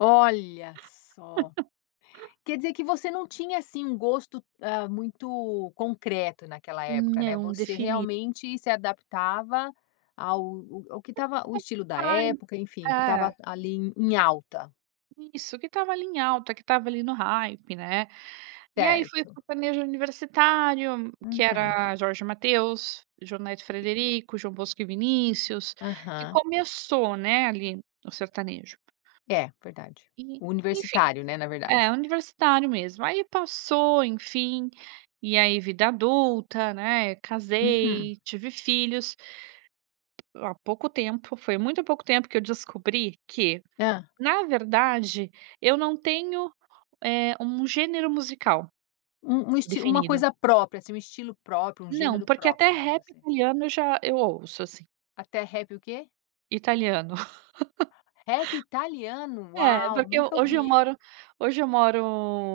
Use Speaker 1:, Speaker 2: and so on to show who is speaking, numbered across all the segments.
Speaker 1: Olha só. Quer dizer que você não tinha assim um gosto, hã, muito concreto naquela época, né.
Speaker 2: Não,
Speaker 1: Você
Speaker 2: defini.
Speaker 1: realmente se adaptava ao ao que estava o estilo da
Speaker 2: [unintelligible]
Speaker 1: época, enfim, o que
Speaker 2: É.
Speaker 1: estava ali em em alta.
Speaker 2: Isso, que estava ali em alta, que estava ali no hype, né. E aí, foi o
Speaker 1: Certo.
Speaker 2: sertanejo universitário, que
Speaker 1: Uhum.
Speaker 2: era Jorge e Mateus, João Neto e Frederico, João Bosco e Vinícius, que
Speaker 1: Aham.
Speaker 2: começou, né, ali no sertanejo.
Speaker 1: É verdade.
Speaker 2: E,
Speaker 1: O
Speaker 2: enfim.
Speaker 1: universitário, né, na
Speaker 2: É,
Speaker 1: verdade.
Speaker 2: universitário mesmo. Aí passou, enfim, e aí vida adulta, né,
Speaker 1: Uhum.
Speaker 2: casei, tive filhos. A pouco tempo, foi muito pouco tempo que eu descobri que,
Speaker 1: Hã.
Speaker 2: na verdade, eu não tenho, eh, um gênero musical
Speaker 1: Um um esti uma
Speaker 2: definido.
Speaker 1: coisa própria, assim, um estilo próprio, um
Speaker 2: Não,
Speaker 1: gênero
Speaker 2: porque até
Speaker 1: próprio, né.
Speaker 2: rap
Speaker 1: Você
Speaker 2: italiano eu já eu ouço, assim.
Speaker 1: Até rap o quê?
Speaker 2: Italiano.
Speaker 1: Rap italiano?
Speaker 2: É,
Speaker 1: Uau,
Speaker 2: porque eu
Speaker 1: nunca
Speaker 2: hoje eu
Speaker 1: ouvi.
Speaker 2: moro hoje eu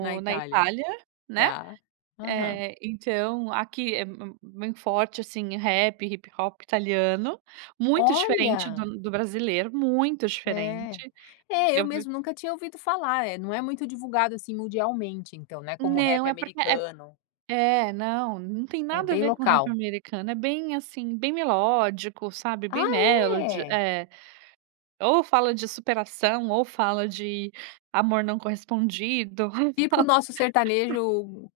Speaker 1: Na
Speaker 2: na
Speaker 1: Itália.
Speaker 2: Itália, né.
Speaker 1: Tá. Aham.
Speaker 2: Eh, então aqui é m m muito forte, assim, rap, hip-hop italiano. Muito diferente
Speaker 1: Olha.
Speaker 2: do do brasileiro, muito
Speaker 1: É.
Speaker 2: diferente.
Speaker 1: É, eu
Speaker 2: Eu vi
Speaker 1: mesmo nunca tinha ouvido falar. Eh, não é muito divulgado, assim, mundialmente, então, né, como o rap
Speaker 2: Não. É porque é
Speaker 1: americano.
Speaker 2: É, não, não tem
Speaker 1: É
Speaker 2: nada a
Speaker 1: bem
Speaker 2: ver com o rap
Speaker 1: local.
Speaker 2: americano. É bem assim, bem melódico, sabe,
Speaker 1: Ah,
Speaker 2: bem melody,
Speaker 1: é?
Speaker 2: é. Ou fala de superação ou fala de amor não correspondido.
Speaker 1: Tipo o nosso sertanejo,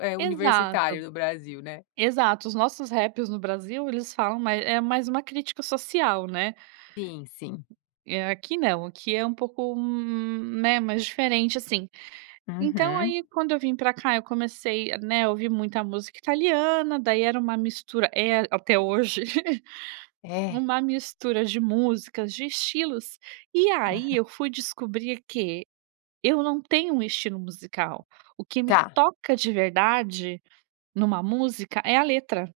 Speaker 1: eh, universitário
Speaker 2: Exato,
Speaker 1: no Brasil, né?
Speaker 2: exato. Os nossos raps no Brasil eles falam é mais uma crítica social, né.
Speaker 1: Sim, sim.
Speaker 2: É, aqui não, aqui é um pouco, né, mais diferente, assim. Então,
Speaker 1: Uhum.
Speaker 2: aí, quando eu vim pra cá, eu comecei, né, a ouvir muita música italiana. Daí era um mistura é até hoje um
Speaker 1: É?
Speaker 2: mistura de músicas, de estilos. E aí
Speaker 1: Uhum.
Speaker 2: eu fui descobrir que eu não tenho um estilo musical; o que me
Speaker 1: Tá.
Speaker 2: toca de verdade numa música, é a letra.